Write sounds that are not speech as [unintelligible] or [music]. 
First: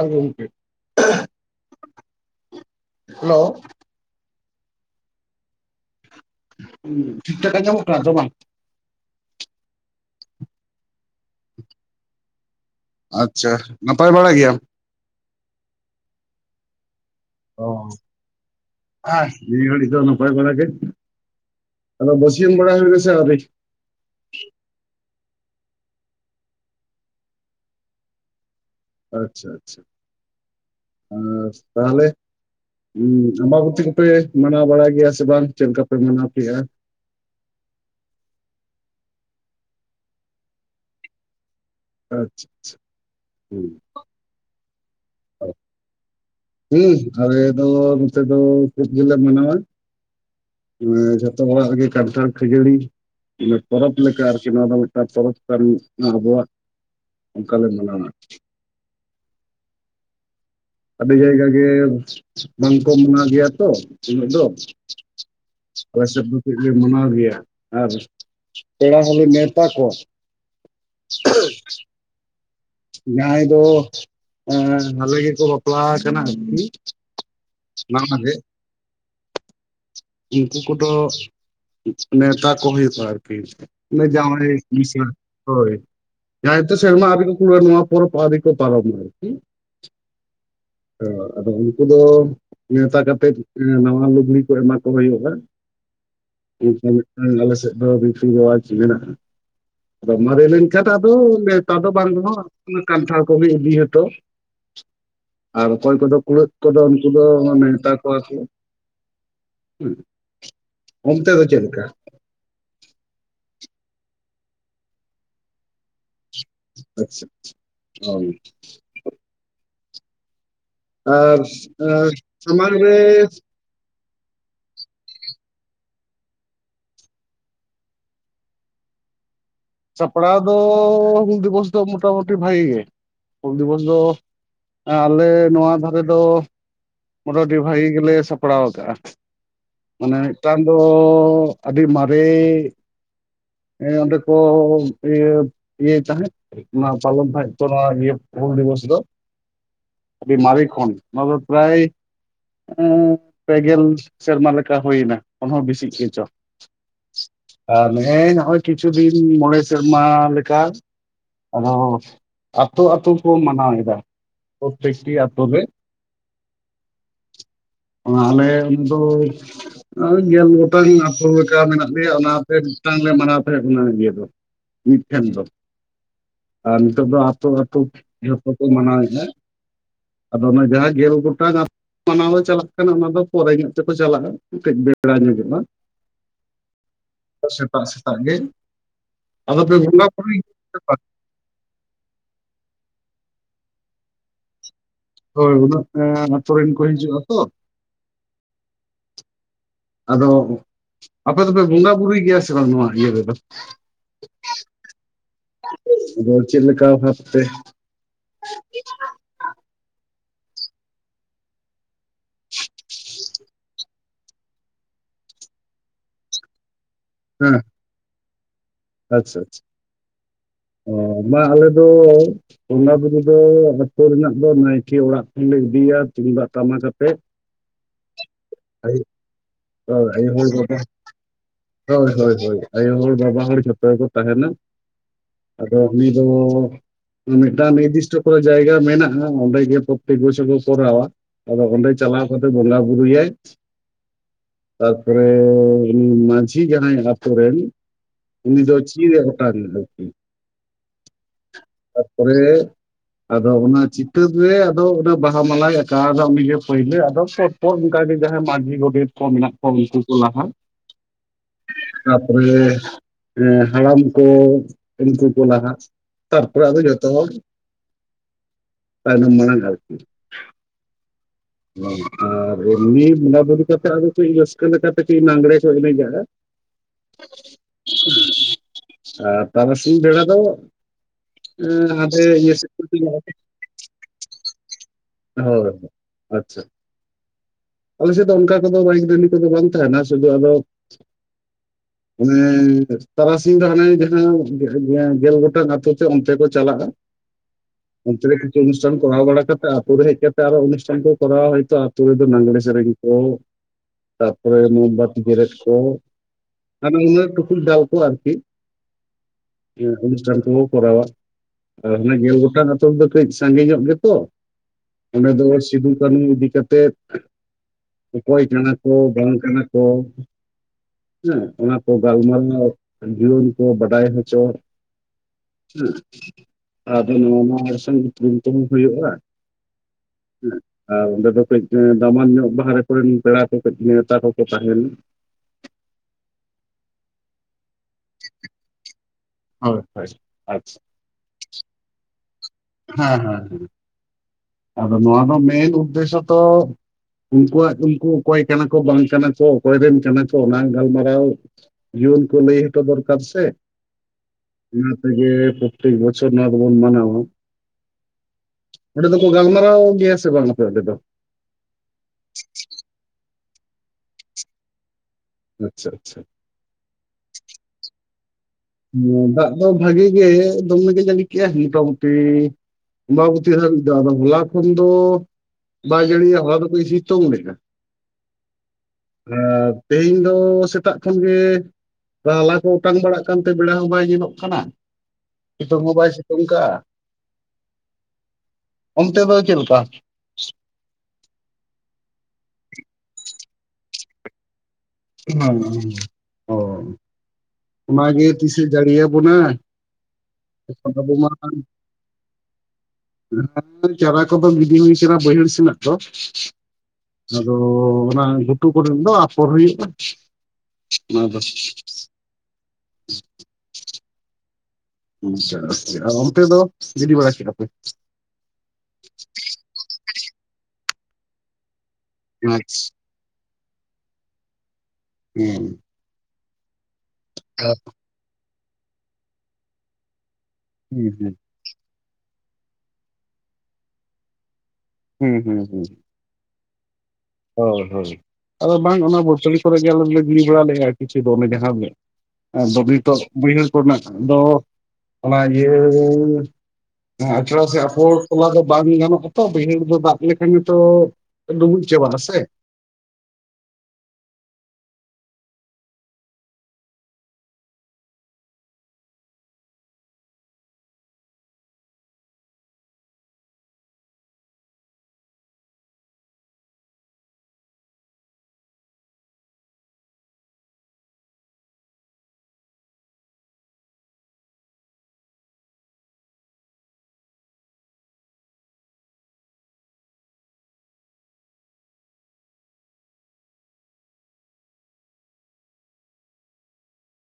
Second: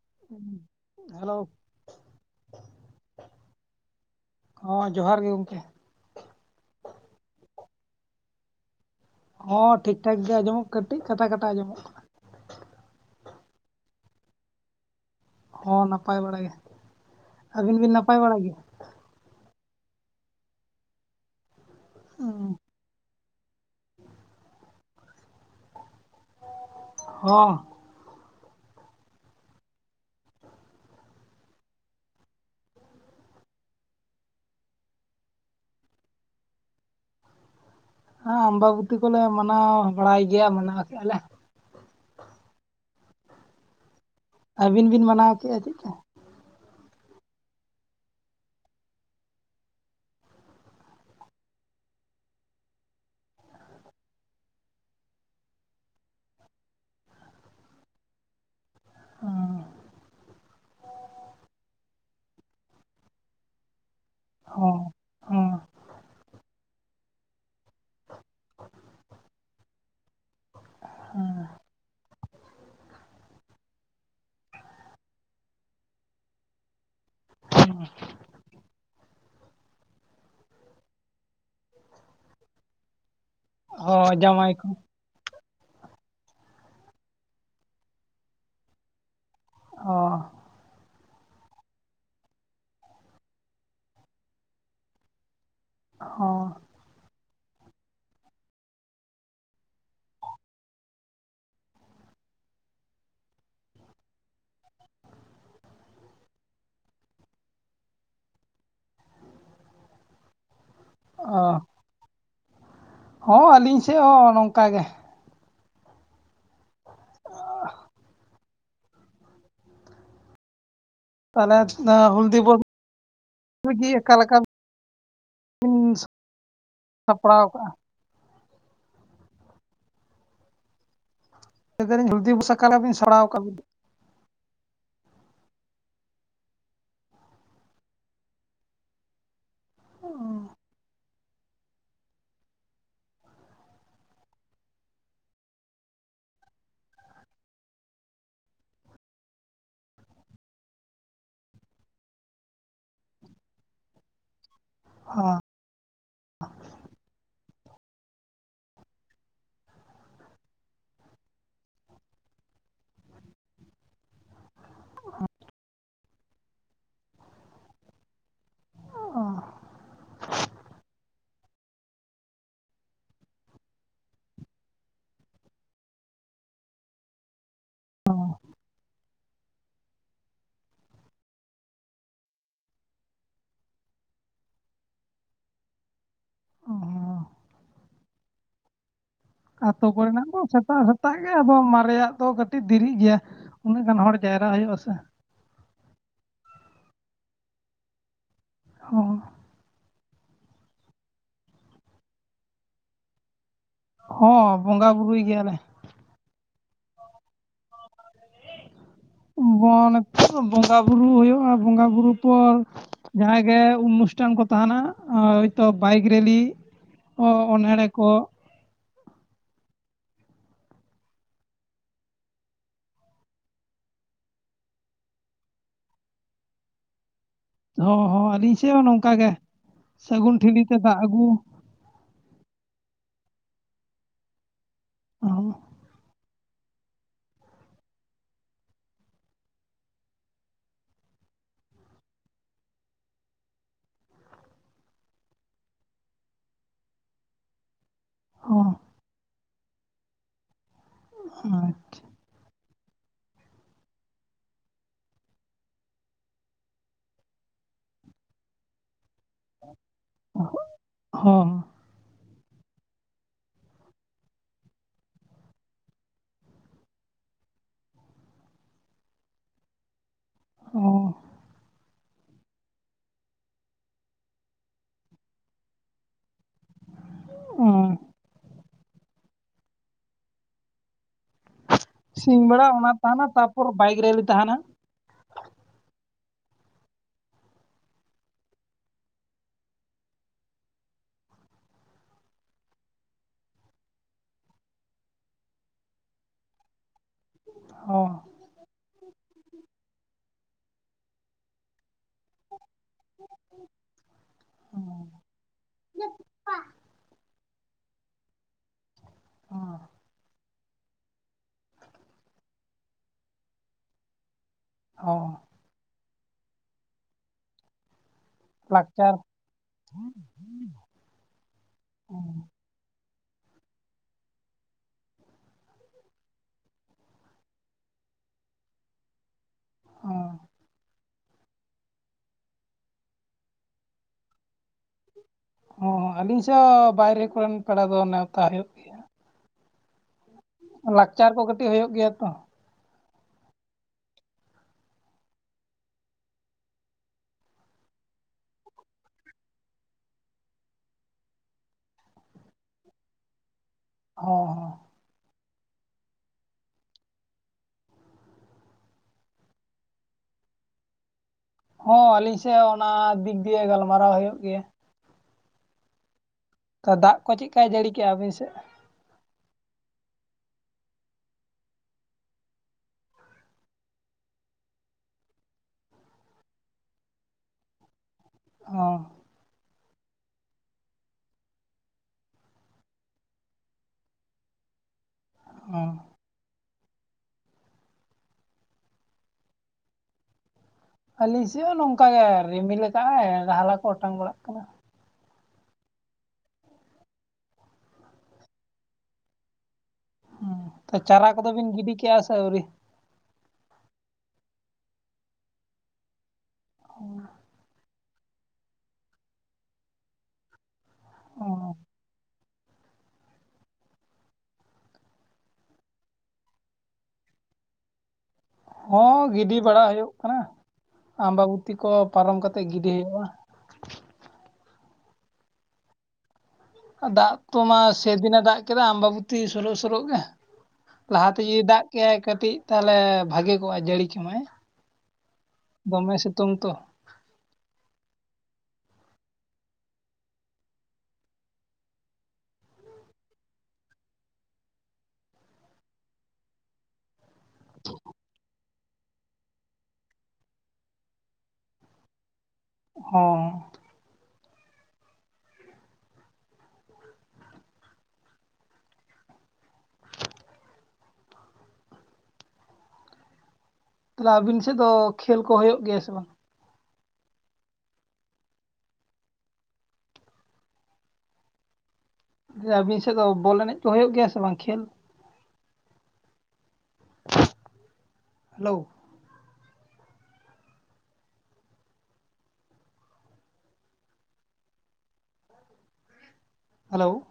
ᱦᱮᱸ ᱜᱚᱝᱠᱮ ᱩᱸ ᱦᱟᱞᱳ ᱦᱮᱞᱳ ᱚᱸ ᱡᱚᱦᱟᱨ ᱜᱮ ᱜᱚᱝᱠᱮ᱾ ᱩᱸ ᱴᱷᱤᱠ ᱴᱷᱟᱠ ᱟᱸᱡᱚᱢᱜ ᱠᱟᱱᱟ ᱛᱚ ᱵᱟᱝ᱾ ᱦᱚᱸ ᱴᱷᱤᱠ ᱴᱷᱟᱠ ᱜᱮ ᱟᱸᱚᱢᱚᱜ ᱠᱟᱹᱴᱤᱜ ᱠᱟᱴᱟ ᱠᱟᱴᱟ ᱟᱸᱡᱚᱢᱚᱜᱼᱟ᱾ ᱟᱪᱪᱷᱟ, ᱱᱟᱯᱟᱭ ᱵᱟᱲᱟ ᱜᱮᱭᱟᱢ? ᱦᱚᱸ ᱱᱟᱯᱟᱭ ᱵᱟᱲᱟ ᱜᱮ᱾ ᱟᱹᱵᱤᱱ ᱵᱤᱱ ᱱᱟᱯᱟᱭ ᱵᱟᱲᱟ ᱜᱮᱭᱟ? ᱮᱸ ᱱᱤᱭᱟᱹ ᱜᱟᱹᱲᱤᱜ ᱫᱚ ᱱᱟᱯᱟᱭ ᱵᱟᱲᱟ ᱜᱮ᱾ ᱟᱫᱚ ᱵᱟᱹᱥᱭᱟᱹᱢ ᱵᱟᱲᱟ ᱦᱩᱭ ᱠᱟᱱᱟ ᱥᱮ ᱟᱹᱣᱨᱤ? ᱦᱚᱸ, ᱟᱪᱪᱷᱟ ᱟᱪᱪᱷᱟ᱾ ᱟᱨ ᱛᱟᱦᱚᱞᱮ, ᱦᱩᱸ ᱟᱸᱢᱵᱟᱵᱩᱛᱤ ᱠᱚᱯᱮ ᱢᱟᱱᱟᱣ ᱵᱟᱲᱟᱭ ᱜᱮᱭᱟ ᱥᱮ ᱵᱟᱝ ᱪᱮᱫ ᱞᱮᱠᱟ ᱯᱮ ᱢᱟᱱᱟᱣ ᱠᱮᱜᱼᱟ? ᱦᱮᱸ ᱟᱢᱵᱟᱵᱩᱛᱤ ᱠᱚᱞᱮ ᱢᱟᱱᱟᱣ ᱵᱟᱲᱟᱭ ᱜᱮᱭᱟ, ᱢᱟᱱᱟᱣ ᱠᱮᱜᱼᱟᱞᱮ᱾ ᱟᱪᱪᱷᱟ ᱟᱪᱪᱷᱟ ᱪᱷᱟ᱾ ᱦᱩᱸ, ᱟᱹᱵᱤᱱ ᱵᱤᱱ ᱢᱟᱱᱟᱣ ᱠᱮᱜᱼᱟ ᱪᱮᱜ ᱪᱚ? ᱦᱩᱸ ᱟᱞᱮ ᱫᱚ ᱱᱚᱛᱮ ᱫᱚ ᱠᱩᱵ ᱜᱮᱞᱮ ᱢᱟᱱᱟᱣᱟ᱾ ᱮᱸᱻᱡᱷᱚᱛᱚ ᱚᱲᱟᱜ ᱨᱮᱜᱮ ᱠᱟᱴᱷᱟᱲ ᱠᱷᱟᱡᱟᱹᱲᱤ, ᱢᱟᱱᱮ ᱯᱚᱨᱚᱵᱽ ᱞᱮᱠᱟ ᱟᱨᱠᱤ ᱱᱚᱣᱟ ᱫᱚ ᱢᱤᱫᱴᱟᱝ ᱯᱚᱨᱚᱵᱽ ᱠᱟᱱ ᱱᱟ ᱟᱵᱚᱣᱟᱜ᱾ ᱚᱱᱠᱟ ᱞᱮ ᱢᱟᱱᱟᱣᱟ᱾ ᱦᱚᱸᱻ ᱟᱹᱰᱤ ᱡᱟᱭᱜᱟ ᱜᱮ ᱵᱟᱝ ᱠᱚ ᱢᱟᱱᱟᱣ ᱜᱮᱭᱟ ᱛᱚ ᱩᱱᱟᱹᱜ ᱫᱚ᱾ ᱦᱚᱸ ᱦᱚᱸ ᱟᱞᱮ ᱥᱮᱫ ᱫᱚ ᱠᱟᱹᱡ ᱞᱮ ᱢᱟᱱᱟᱣ ᱜᱮᱭᱟ ᱟᱨ ᱯᱮᱲᱟ ᱦᱚᱸᱞᱮ ᱱᱮᱶᱛᱟ ᱠᱚᱣᱟ᱾ [unintelligible] ᱡᱟᱦᱟᱸᱭ ᱫᱚ ᱦᱟᱞᱮ ᱜᱮᱠᱚ ᱵᱟᱯᱞᱟ ᱟᱠᱟᱱᱟ ᱟᱨᱠᱤ, ᱚᱱᱟ ᱚᱱᱟ ᱜᱮ᱾ ᱩᱱᱠᱩ ᱠᱚᱫᱚ ᱱᱮᱶᱛᱟ ᱠᱚ ᱦᱩᱭᱩᱜᱼᱟ ᱟᱨᱠᱤ᱾ ᱚᱱᱮ ᱦᱚᱸ ᱡᱟᱶᱟᱭ ᱡᱟᱸᱣᱟᱭ ᱠᱚ ᱢᱤᱥᱨᱟ, ᱦᱳᱭ, ᱡᱟᱦᱟᱸᱭ ᱛᱚ ᱥᱮᱨᱢᱟ ᱟᱹᱣᱨᱤ ᱠᱚ ᱠᱩᱲᱟᱹᱣᱟ ᱱᱚᱣᱟ ᱯᱚᱨᱚᱵᱽ ᱟᱹᱣᱨᱤ ᱠᱚ ᱯᱟᱨᱚᱢᱟ ᱟᱨᱠᱤ᱾ ᱚᱸᱻ ᱦᱚᱸ ᱟᱫᱚ ᱩᱱᱠᱩ ᱫᱚ ᱱᱮᱣᱛᱟ ᱠᱟᱛᱮᱫ ᱮᱸ ᱱᱟᱣᱟ ᱞᱩᱜᱽᱲᱤ ᱠᱚ ᱮᱢᱟ ᱠᱚ ᱦᱩᱭᱩᱜᱼᱟ᱾ ᱦᱚᱸ, ᱚᱱᱠᱟ ᱢᱤᱫᱴᱟᱝ ᱟᱞᱮ ᱥᱮᱜ ᱫᱚ ᱨᱤᱛᱤ ᱨᱮᱣᱟᱡᱽ ᱢᱮᱱᱟᱜᱼᱟ᱾ ᱟᱫᱚ ᱢᱟᱨᱮ ᱞᱮᱱ ᱠᱷᱟᱱ ᱛᱚ ᱟᱫᱚ ᱱᱮᱣᱛᱟ ᱫᱚ ᱵᱟᱝ ᱨᱮᱦᱚᱸ ᱚᱱᱮ ᱠᱟᱱᱴᱷᱟᱲ ᱠᱚ ᱜᱮ ᱤᱫᱤ ᱦᱚᱴᱚ᱾ ᱟᱨ ᱚᱠᱚᱭ ᱠᱚᱫᱚ ᱠᱩᱲᱟᱹᱫ ᱠᱚᱫᱚ ᱩᱱᱠᱩ ᱫᱚ ᱱᱮᱣᱛᱟ ᱠᱚᱣᱟ ᱠᱚ᱾ ᱦᱮᱸ, ᱚᱱᱛᱮ ᱚ ᱫᱚ ᱪᱮᱫ ᱞᱮᱠᱟ? ᱦᱚᱸ ᱟᱹᱞᱤᱧ ᱥᱮᱜ ᱦᱚᱸ ᱱᱚᱝᱠᱟ ᱜᱮ᱾ ᱟᱪᱪᱷᱟ ᱟᱪᱪᱷᱟ ᱦᱚᱭ᱾ ᱟᱨᱥ ᱛᱟᱦᱚᱞᱮ ᱟᱨ ᱥᱟᱢᱟᱝ ᱨᱮᱥ, [unintelligible] ᱜᱮ ᱵᱤᱱ ᱥᱟᱯᱲᱟᱣ ᱠᱟᱜᱼᱟ ᱥᱟᱯᱲᱟᱣ ᱫᱚ ᱦᱩᱞ ᱫᱤᱵᱚᱥ ᱫᱚ ᱞᱟᱹᱭ ᱫᱟᱞᱤᱧ ᱦᱚᱞᱫᱤ ᱢᱳᱴᱟᱢᱩᱴᱤ ᱵᱚᱥᱟ ᱵᱷᱟᱜᱤ ᱚᱠᱟ ᱞᱮᱠᱟ ᱜᱮ ᱵᱤᱱ ᱥᱟᱯᱲᱟᱣ ᱠᱟᱜᱼᱟ ᱦᱩᱞ ᱵᱤᱱ ᱫᱤᱵᱚᱥ ᱫᱚ᱾ ᱟᱸᱼᱞᱮ ᱱᱚᱣᱟ ᱫᱷᱟᱨᱮ ᱫᱚ ᱢᱚᱰᱳᱰᱤ ᱵᱷᱟᱹᱜᱤ ᱜᱮᱞᱮ ᱥᱟᱯᱲᱟᱣ ᱠᱟᱜᱼᱟ, ᱢᱟᱱᱮ ᱢᱤᱜᱴᱟᱝ ᱫᱚ ᱟᱰᱤ ᱢᱟᱨᱮᱹ ᱮᱸ ᱚᱸᱰᱮ ᱠᱚ ᱤᱭᱟᱹᱵ, ᱤᱭᱟᱹᱭ ᱛᱟᱦᱮᱸᱜ᱾ ᱱᱟ ᱯᱟᱞᱚᱱ ᱛᱟᱦᱮᱜ ᱠᱚ ᱱᱚᱣᱟ ᱤᱭᱟᱹ 'ᱦᱩᱞ ᱫᱤᱵᱚᱥ' ᱫᱚ᱾ ᱟᱹᱰᱤ ᱢᱟᱨᱮ ᱠᱷᱚᱱ, ᱚᱱᱟ ᱫᱚ ᱯᱨᱟᱭ ᱮᱸ ᱯᱮᱜᱮᱞ ᱥᱮᱨᱢᱟ ᱞᱮᱠᱟ ᱦᱩᱭᱱᱟ ᱠᱷᱚᱱ ᱦᱚᱸ ᱵᱮᱥᱤᱜ ᱜᱮᱪᱚ ᱟᱨ ᱱᱮᱦᱮ ᱧᱟᱜ ᱚᱸᱭ ᱠᱤᱪᱷᱩ ᱫᱤᱱ ᱢᱚᱬᱮ ᱥᱮᱨᱢᱟ ᱞᱮᱠᱟ᱾ ᱟᱫᱚ ᱟᱛᱳ-ᱟᱛᱳ ᱠᱚ ᱢᱟᱱᱟᱣ ᱮᱫᱟ, ᱯᱨᱚᱛᱛᱮᱠᱴᱤ ᱟᱛᱳ ᱜᱮ᱾ ᱚᱱᱟ ᱟᱞᱮ ᱩᱱᱫᱳ ᱟᱸᱻ ᱜᱮᱞ ᱜᱚᱴᱟᱝ ᱟᱛᱳ ᱠᱟ ᱢᱮᱱᱟᱜ ᱞᱮᱭᱟ, ᱚᱱᱟᱛᱮ ᱢᱤᱜᱴᱟᱝ ᱞᱮ ᱢᱟᱱᱟᱣ ᱴᱮᱜᱚᱱᱟ ᱤᱭᱟᱹ ᱫᱚ, ᱢᱤᱫ ᱴᱮᱱ ᱫᱚ᱾ ᱟ ᱱᱤᱛᱚᱜ ᱫᱚ ᱟᱛᱳ-ᱟᱛᱳ ᱦᱚᱸ ᱮᱦᱚᱯ ᱠᱚᱠᱚ ᱢᱟᱱᱟᱣᱮᱫᱟ᱾ ᱟᱫᱚ ᱚᱱᱟ ᱡᱟᱦᱟᱸ ᱜᱮᱞ ᱜᱚᱴᱟᱝ ᱟ ᱢᱟᱱᱟᱣ ᱫᱚ ᱪᱟᱞᱟᱜ ᱠᱟᱱᱟ, ᱚᱱᱟ ᱫᱚ ᱯᱚᱨᱮ ᱧᱚᱜ ᱛᱮᱠᱚ ᱪᱟᱞᱟᱜᱼᱟ, ᱠᱟᱹᱡ ᱵᱮᱲᱟ ᱧᱚᱜᱚᱜᱼᱟ᱾ ᱚ ᱟ ᱥᱮᱛᱟᱜ-ᱥᱮᱛᱟᱜ ᱜᱮ᱾ ᱟᱫᱚ ᱯᱮ ᱟᱛᱳ ᱠᱚ ᱵᱚᱸᱜᱟ ᱨᱮᱱᱟᱜ ᱵᱩᱨᱩᱭ ᱫᱚᱻ ᱜᱮᱭᱟ ᱥᱮ ᱵᱟᱝ? ᱥᱮᱛᱟᱜ-ᱥᱮᱛᱟᱜ ᱜᱮᱻ ᱟᱫᱚ ᱢᱟᱨᱮᱭᱟᱜ ᱫᱚ ᱠᱟᱴᱤᱜ ᱫᱤᱨᱤᱜ ᱜᱮᱭᱟ, ᱩᱱᱟᱹᱜ ᱜᱟᱱ ᱦᱚᱲ ᱡᱟᱭᱨᱟᱜ ᱦᱩᱭᱩᱜ ᱟᱥᱮ᱾ ᱦᱳᱭ, ᱩᱱᱟᱹᱜ ᱜᱟᱱ ᱟᱛᱳ ᱨᱮᱱ ᱠᱚ ᱦᱤᱡᱩᱜᱼᱟ, ᱛᱚᱻ᱾ ᱦᱚᱸ᱾ ᱟᱫᱚ, ᱟᱯᱮ-ᱫᱚᱯᱮ ᱵᱚᱸᱜᱟ-ᱵᱩᱨᱩᱭ ᱜᱮᱭᱟ ᱥᱮ ᱵᱟᱝ ᱱᱚᱣᱟ ᱤᱭᱟᱹ ᱨᱮᱫᱚ? ᱠᱷᱚᱸᱻ ᱵᱚᱸᱜᱟ-ᱵᱩᱨᱩᱭ ᱜᱮᱭᱟ ᱞᱮᱦ᱾ ᱟᱛᱩ ᱟᱫᱚ ᱪᱮᱜ ᱞᱮᱠᱟ ᱵᱷᱟᱵᱽ ᱛᱮ? ᱵᱚᱱ ᱵᱚᱸᱜᱟ-ᱵᱩᱨᱩ ᱦᱩᱭᱩᱜᱼᱟ, ᱵᱚᱸᱜᱟ-ᱵᱩᱨᱩ ᱯᱚᱨ ᱡᱟᱦᱟᱸᱭ ᱜᱮ ᱩᱱᱩᱥ- -ᱴᱟᱝ ᱠᱚ ᱛᱟᱦᱮᱱᱟ ᱟ ᱣᱚᱭᱛᱚ ᱵᱟᱭᱜᱨᱮᱞᱤ, ᱚ ᱚᱱᱦᱮᱲᱮ ᱠᱚ᱾ ᱟᱪᱪᱷᱟ-ᱪᱷᱟ, ᱚ ᱢᱟ ᱟᱞᱮ ᱫᱚ ᱵᱚᱸᱜᱟ-ᱵᱩᱨᱩ ᱫᱚ, ᱟᱹᱛᱩ ᱨᱮᱱᱟᱜ ᱫᱚ ᱱᱟᱭᱠᱮ ᱚᱲᱟᱜ ᱛᱮᱞᱮ ᱤᱫᱤᱭᱟ ᱛᱩᱱᱫᱟᱜ, ᱴᱟᱢᱟ ᱠᱟᱛᱮᱜ᱾ ᱦᱚᱸ, ᱦᱚᱸ, ᱟᱹᱞᱤᱧ ᱥᱮᱜ ᱦᱚᱸ ᱱᱚᱝᱠᱟ ᱜᱮ, ᱦᱳᱭ ᱟᱭᱳ ᱥᱟᱹᱜᱩᱱ ᱦᱚᱲ ᱴᱷᱤᱞᱤ ᱛᱮ ᱵᱟᱵᱟ ᱫᱟᱜ ᱟᱹᱜᱩ ᱦᱳᱭ, ᱦᱳᱭ, ᱦᱳᱭ, ᱟᱭᱳ ᱦᱚᱲ, ᱵᱟᱵᱟ ᱦᱚᱲ ᱡᱷᱚᱛᱚ ᱜᱮᱠᱚ ᱛᱟᱦᱮᱱᱟ᱾ ᱚᱸ ᱦᱚᱸ᱾ ᱟᱫᱚ, ᱩᱱᱤ ᱫᱚ ᱚᱸ ᱢᱤᱜᱴᱟᱱ ᱱᱤᱫᱤᱥᱴᱚ ᱠᱚᱨᱮ ᱡᱟᱭᱜᱟ ᱢᱮᱱᱟᱜᱼᱟᱸᱻ, ᱚᱸᱰᱮ ᱜᱮ ᱯᱚᱛᱛᱮᱠ ᱵᱚᱪᱷᱚᱨ ᱠᱚ ᱠᱚᱨᱟᱣᱟ᱾ ᱟᱫᱚ ᱚᱸᱰᱮ ᱪᱟᱞᱟᱣ ᱠᱟᱛᱮᱜ ᱵᱚᱸᱜᱟ-ᱵᱩᱨᱩ ᱭᱟᱭ᱾ ᱛᱟᱯᱚᱨᱮ ᱩᱱᱤ ᱢᱟᱺᱡᱷᱤ ᱡᱟᱦᱟᱸᱭ ᱟᱛᱩᱨᱮᱱ, ᱩᱱᱤ ᱦᱚᱸ ᱫᱚ ᱪᱤᱨᱮ ᱚᱴᱟᱝ ᱞᱮᱫᱟ ᱠᱤ᱾ ᱦᱚᱸ ᱠᱷᱤ᱾ ᱛᱟᱯᱚᱨᱮ ᱟᱫᱚ ᱚᱱᱟ ᱪᱤᱛᱟᱹᱨ ᱨᱮ, ᱟᱫᱚ ᱚᱱᱟ ᱵᱟᱦᱟ ᱢᱟᱞᱟᱭ ᱟᱠᱟ ᱣᱟᱫᱟ ᱩᱱᱤᱜᱮ ᱯᱟᱹᱭᱞᱟᱹ, ᱟᱫᱚ ᱯᱚ ᱯᱚᱨ ᱚᱝᱠᱟ ᱜᱮ ᱡᱟᱦᱟᱸ ᱢᱟᱡᱷᱤ, ᱜᱚᱰᱮᱛ ᱠᱚ ᱢᱮᱱᱟᱜ ᱠᱚ, ᱩᱝᱠᱩ ᱠᱚ ᱞᱟᱦᱟ᱾ ᱦᱚᱸ ᱛᱟᱯᱚᱨᱮ ᱮᱸ ᱦᱟᱲᱟᱢ ᱠᱚ, ᱩᱝᱠᱩ ᱠᱚ ᱞᱟᱦᱟᱜ ᱛᱟᱨᱯᱚᱨᱮ ᱟᱫᱚ ᱡᱚᱛᱚ [inaudible] ᱛᱟᱭᱱᱚᱢ-ᱢᱟᱲᱟᱝ ᱟᱨᱠᱤ᱾ ᱦᱚᱸ᱾ [inaudible] ᱟᱨ ᱮᱢᱱᱤ ᱵᱚᱸᱜᱟ-ᱵᱩᱨᱩ ᱠᱟᱛᱮᱜ ᱟᱫᱚ [inaudible] ᱨᱟᱹᱥᱠᱟᱹ ᱞᱮᱠᱟᱛᱮ ᱴᱤ ᱞᱟᱸᱜᱽᱲᱮ ᱠᱚ ᱮᱱᱮᱡᱟᱻ᱾ ᱦᱚᱸ, [inaudible] ᱟ ᱛᱟᱨᱟᱥᱤᱧ ᱵᱮᱲᱟ ᱫᱚ ᱥᱤᱧ ᱵᱮᱲᱟ ᱚᱱᱟ ᱛᱟᱦᱮᱱᱟ ᱛᱟᱨᱯᱚᱨ ᱵᱟᱭᱤᱠ ᱨᱮᱞᱤ ᱛᱟᱦᱮᱱᱟ [unintelligible] ᱟᱪᱪᱷᱟ ᱟᱞᱮ ᱥᱮᱫ ᱫᱚ ᱚᱱᱠᱟ ᱠᱚ ᱫᱚ ᱵᱟᱭᱤᱠ ᱨᱮᱱᱤ ᱠᱚᱫᱚ ᱵᱟᱝ ᱛᱟᱦᱮᱱᱟ ᱥᱩᱫᱩ ᱟᱫᱚᱼᱼ ᱦᱟᱱᱮ ᱛᱟᱨᱟᱥᱤᱧ ᱫᱚ ᱦᱟᱱᱮ ᱡᱟᱦᱟᱸ ᱜᱮᱞ ᱜᱚᱴᱟᱝ ᱟᱛᱳ ᱛᱮ ᱚᱱᱛᱮ ᱠᱚ ᱪᱟᱞᱟᱜᱼᱟ ᱦᱚᱸ ᱚᱱᱛᱮ ᱨᱮᱜᱮ ᱠᱤᱪᱷᱩ ᱚᱱᱩᱥᱴᱷᱟᱱ ᱠᱚᱨᱟᱣ ᱵᱟᱲᱟ ᱠᱟᱛᱮ ᱟᱹᱛᱩ ᱨᱮ ᱦᱮᱡ ᱠᱟᱛᱮ [unintelligible] [unintelligible] ᱠᱚᱨᱟᱣᱟ ᱦᱚᱭᱛᱚ ᱟᱹᱛᱩ ᱨᱮ ᱫᱚ [unintelligible] ᱥᱮᱨᱮᱧ ᱠᱚ ᱛᱟᱯᱚᱨᱮ ᱢᱚᱢ ᱦᱚᱸ ᱵᱟᱛᱤ ᱡᱮᱨᱮᱫ ᱠᱚ [unintelligible] ᱯᱷᱩᱞ ᱫᱷᱟᱣ ᱠᱚ ᱟᱨᱠᱤ ᱚ [unintelligible] ᱚᱱᱩᱥᱴᱷᱟᱱ ᱠᱚᱵᱚ ᱠᱚᱨᱟᱣᱟ ᱦᱟᱱᱮ ᱜᱮᱞ ᱜᱚᱴᱟᱝ ᱟᱹᱛᱩ ᱫᱚ ᱠᱟᱹᱡ ᱥᱟᱺᱜᱤᱧᱚᱜ ᱜᱮᱛᱚ ᱚᱸᱰᱮ ᱫᱚ ᱥᱤᱫᱩ ᱠᱟᱹᱱᱩ ᱤᱫᱤ ᱠᱟᱛᱮᱫᱼᱼ ᱚᱠᱚᱭ ᱠᱟᱱᱟ ᱠᱚ ᱞᱟᱠᱪᱟᱨ ᱵᱟᱝ ᱠᱟᱱᱟ ᱠᱚ ᱦᱮᱸ ᱚᱱᱟ ᱠᱚ ᱜᱟᱞᱢᱟᱨᱟᱣ ᱡᱩᱭᱟᱱ ᱠᱚ ᱵᱟᱰᱟᱭ ᱦᱚᱪᱚᱼᱼ ᱦᱮ ᱟᱫᱚ ᱱᱚᱣᱟ ᱢᱟ [unintelligible] ᱦᱩᱭᱩᱜᱼᱟ ᱦᱚᱸ ᱟᱨ ᱚᱸᱰᱮ ᱫᱚ ᱠᱟᱹᱡ ᱫᱟᱢᱟᱱ ᱧᱚᱜ ᱵᱟᱦᱨᱮ ᱠᱚᱨᱮᱱ ᱯᱮᱲᱟ ᱠᱚ ᱠᱟᱹᱡ ᱱᱮᱶᱛᱟ ᱠᱚᱠᱚ ᱛᱟᱦᱮᱱᱟ ᱚᱼᱚ ᱟᱹᱞᱤᱧ ᱥᱟᱶ ᱵᱟᱭᱨᱮ ᱠᱚᱨᱮᱱ ᱯᱮᱲᱟ ᱫᱚ ᱱᱮᱣᱛᱟ ᱦᱩᱭᱩᱜ ᱜᱮᱭᱟ ᱦᱳᱭ ᱦᱳᱭ ᱟᱪᱪᱷᱟᱼᱼ ᱞᱟᱠᱪᱟᱨ ᱠᱚ ᱠᱟᱹᱴᱤᱡ ᱦᱩᱭᱩᱜ ᱜᱮᱭᱟ ᱛᱚ ᱦᱮᱸ ᱦᱮᱸ [unintelligible] ᱟᱫᱚ ᱱᱚᱣᱟ ᱫᱚ ᱢᱮᱱ ᱩᱫᱽᱫᱮᱥᱥᱚ ᱛᱚᱼᱼ ᱩᱱᱠᱩᱣᱟᱜ ᱩᱱᱠᱩ ᱚᱠᱚᱭ ᱠᱟᱱᱟ ᱠᱚ ᱵᱟᱝ ᱠᱟᱱᱟ ᱠᱚ ᱚᱠᱚᱭ ᱨᱮᱱ ᱠᱟᱱᱟ ᱠᱚ ᱚᱱᱟ ᱜᱟᱞᱢᱟᱨᱟᱣ ᱡᱩᱭᱟᱱ ᱠᱚ ᱞᱟᱹᱭ ᱦᱚᱴᱚ ᱫᱚᱨᱠᱟᱨ ᱥᱮᱼᱼ ᱦᱚᱸ ᱦᱚᱸ ᱚᱱᱟ ᱛᱮᱜᱮ ᱯᱚᱨᱛᱮᱠ ᱵᱚᱪᱷᱚᱨ ᱱᱚᱣᱟ ᱫᱚ ᱵᱚᱱ ᱢᱟᱱᱟᱣᱟ ᱚᱸᱰᱮ ᱫᱚᱠᱚ ᱜᱟᱞᱢᱟᱨᱟᱣ ᱜᱮᱭᱟ ᱥᱮ ᱵᱟᱝ ᱟᱯᱮ ᱚᱸᱰᱮ ᱫᱚᱼᱼ ᱦᱚᱸ ᱟᱹᱞᱤᱧ ᱥᱮᱫ ᱚᱱᱟ ᱫᱤᱠ ᱫᱤᱭᱮ ᱜᱟᱞᱢᱟᱨᱟᱣ ᱦᱩᱭᱩᱜ ᱜᱮᱭᱟ ᱟᱪᱪᱷᱟ ᱟᱪᱪᱷᱟ ᱛᱚ ᱫᱟᱜ ᱠᱚ ᱪᱮᱫᱠᱟᱭ ᱡᱟᱹᱲᱤ ᱠᱮᱜᱼᱟ ᱟᱹᱵᱤᱱ ᱥᱮᱫᱼᱼ ᱦᱮᱸ ᱫᱟᱜ ᱫᱚ ᱵᱷᱟᱜᱤ ᱜᱮ ᱫᱚᱢᱮ ᱜᱮ ᱡᱟᱹᱲᱤ ᱠᱮᱜᱭᱟ ᱢᱚᱴᱟᱢᱩᱴᱤ ᱟᱸᱵᱟᱵᱩᱛᱤ [unintelligible] ᱟᱫᱚ ᱦᱚᱞᱟ ᱠᱷᱚᱱ ᱫᱚᱼᱼ ᱫᱟᱜ ᱡᱟᱹᱲᱤ ᱦᱚᱞᱟ ᱫᱚ ᱠᱟᱹᱡ ᱮ ᱥᱤᱛᱩᱝ ᱞᱮᱫᱟ ᱦᱚᱸ ᱟᱨ ᱛᱮᱦᱮᱧ ᱫᱚ ᱥᱮᱛᱟᱜ ᱠᱷᱚᱱ ᱜᱮ ᱨᱟᱦᱞᱟ ᱠᱚ ᱚᱴᱟᱝ ᱵᱟᱲᱟᱜ ᱼᱼ ᱪᱮᱛᱟᱱ ᱛᱮ ᱵᱮᱲᱟ ᱦᱚᱸ ᱵᱟᱭ ᱧᱮᱞᱚᱜ ᱠᱟᱱᱟ ᱥᱤᱛᱩᱝ ᱦᱚᱸ ᱵᱟᱭ ᱥᱤᱛᱩᱝ ᱠᱟᱜᱼᱟ ᱚᱱᱛᱮ ᱫᱚ ᱪᱮᱫ ᱞᱮᱠᱟ? ᱟᱹᱞᱤᱧ ᱥᱮᱫ ᱦᱚᱸ ᱱᱚᱝᱠᱟ ᱜᱮ ᱨᱤᱢᱤᱞ ᱠᱟᱜᱼ ᱟᱭ ᱨᱟᱦᱟᱞᱟ ᱠᱚ ᱚᱴᱟᱝ ᱵᱟᱲᱟᱜ ᱠᱟᱱᱟ ᱦᱮᱸ ᱦᱮᱸ ᱚᱱᱟ ᱜᱮ ᱛᱤᱥᱮ ᱡᱟᱹᱲᱤ ᱟᱵᱚᱱᱟ ᱦᱚᱸ ᱛᱚ ᱪᱟᱨᱟ ᱠᱚᱫᱚ ᱵᱤᱱ ᱜᱤᱰᱤ ᱠᱮᱜᱼᱟ ᱥᱮ ᱟᱹᱣᱨᱤ ᱦᱮᱸ ᱪᱟᱨᱟ ᱠᱚᱫᱚ ᱜᱤᱰᱤ ᱦᱩᱭ ᱠᱟᱱᱟ ᱵᱟᱹᱭᱦᱟᱹᱲ ᱥᱮᱱᱟᱜ ᱫᱚᱼᱼ ᱚᱻ ᱟᱫᱚ ᱚᱱᱟ ᱜᱷᱩᱴᱩ ᱠᱚᱨᱮ ᱫᱚ ᱟᱯᱷᱚᱨ ᱦᱩᱭᱩᱜᱼᱟ ᱚᱱᱟ ᱫᱚᱼᱼ [inaudible] [unintelligible] ᱚᱱᱛᱮ ᱫᱚ ᱜᱤᱰᱤ ᱵᱟᱲᱟ ᱠᱮᱫᱟ ᱯᱮ ᱦᱚᱸ ᱜᱤᱰᱤ ᱵᱟᱲᱟ ᱦᱩᱭᱩᱜ ᱠᱟᱱᱟ ᱟᱢᱵᱟᱵᱚᱛᱤ ᱠᱚ ᱯᱟᱨᱚᱢ ᱠᱟᱛᱮ ᱟᱪᱪᱷᱟ ᱜᱤᱰᱤ ᱦᱩᱭᱩᱜᱼᱟ ᱦᱮᱸ ᱾ ᱫᱟᱜ ᱛᱚ ᱢᱟ ᱥᱮᱫᱤᱱᱮ ᱫᱟᱜ ᱠᱮᱫᱟ ᱟᱢᱵᱟᱵᱩᱛᱤ ᱥᱳᱨᱳᱜ ᱥᱳᱨᱳᱜ ᱜᱮ ᱾ ᱦᱩᱸ ᱦᱩᱸ ᱞᱟᱦᱟᱛᱮ ᱡᱩᱫᱤ ᱫᱟᱜ ᱠᱮᱜᱼᱟᱭ ᱠᱟᱹᱴᱤᱡ ᱛᱟᱦᱚᱞᱮ ᱵᱷᱟᱜᱤ ᱠᱚᱜᱼᱟ ᱡᱟᱹᱲᱤ ᱦᱩᱸ ᱦᱩᱸ [unintelligible] ᱦᱩᱸ ᱫᱚᱢᱮ ᱥᱤᱛᱩᱝ ᱛᱚ ᱾ ᱦᱳᱭ ᱦᱳᱭ ᱾ ᱟᱫᱚ ᱵᱟᱝ ᱚᱱᱟ [unintelligible] ᱠᱚᱨᱮ ᱜᱮ ᱟᱞᱮ ᱫᱚᱞᱮ ᱜᱤᱲᱤ ᱵᱟᱲᱟ ᱞᱮᱫᱼᱟ ᱟᱨ ᱠᱤᱪᱷᱩ ᱫᱚ ᱚᱱᱮ ᱡᱟᱦᱟᱸ [unintelligible] ᱵᱟᱹᱭᱦᱟᱹᱲ ᱠᱚᱨᱮᱱᱟᱜ ᱫᱚ ᱚᱱᱟᱻ ᱤᱭᱟᱹ ᱦᱮᱸ ᱟᱪᱷᱲᱟ ᱥᱮ ᱟᱯᱷᱚᱨ ᱛᱚᱞᱟ ᱫᱚ ᱵᱟᱝ ᱜᱟᱱᱚᱜᱼᱟ ᱛᱚ ᱵᱟᱹᱭᱦᱟᱹᱲ ᱫᱚ ᱫᱟᱜ ᱞᱮᱠᱷᱟᱱ ᱜᱮᱛᱚ ᱰᱩᱵᱩᱡ ᱪᱟᱵᱟᱜᱼᱟ ᱥᱮ ᱾ ᱦᱚᱸᱻ [inaudible] ᱛᱟᱦᱞᱮ ᱟᱵᱤᱱ ᱥᱮᱫ ᱫᱚ ᱠᱷᱮᱞ ᱠᱚ ᱦᱩᱭᱩᱜ ᱜᱮᱭᱟ ᱥᱮ ᱵᱟᱝ? ᱡᱮ ᱟᱵᱤᱱ ᱥᱮᱫ ᱫᱚ ᱵᱚᱞ ᱮᱱᱮᱡ ᱠᱚ ᱦᱩᱭᱩᱜ ᱜᱮᱭᱟ ᱥᱮ ᱵᱟᱝ ᱠᱷᱮᱞ? [inaudible] ᱦᱮᱞᱳ ᱾ ᱦᱮᱞᱳᱻ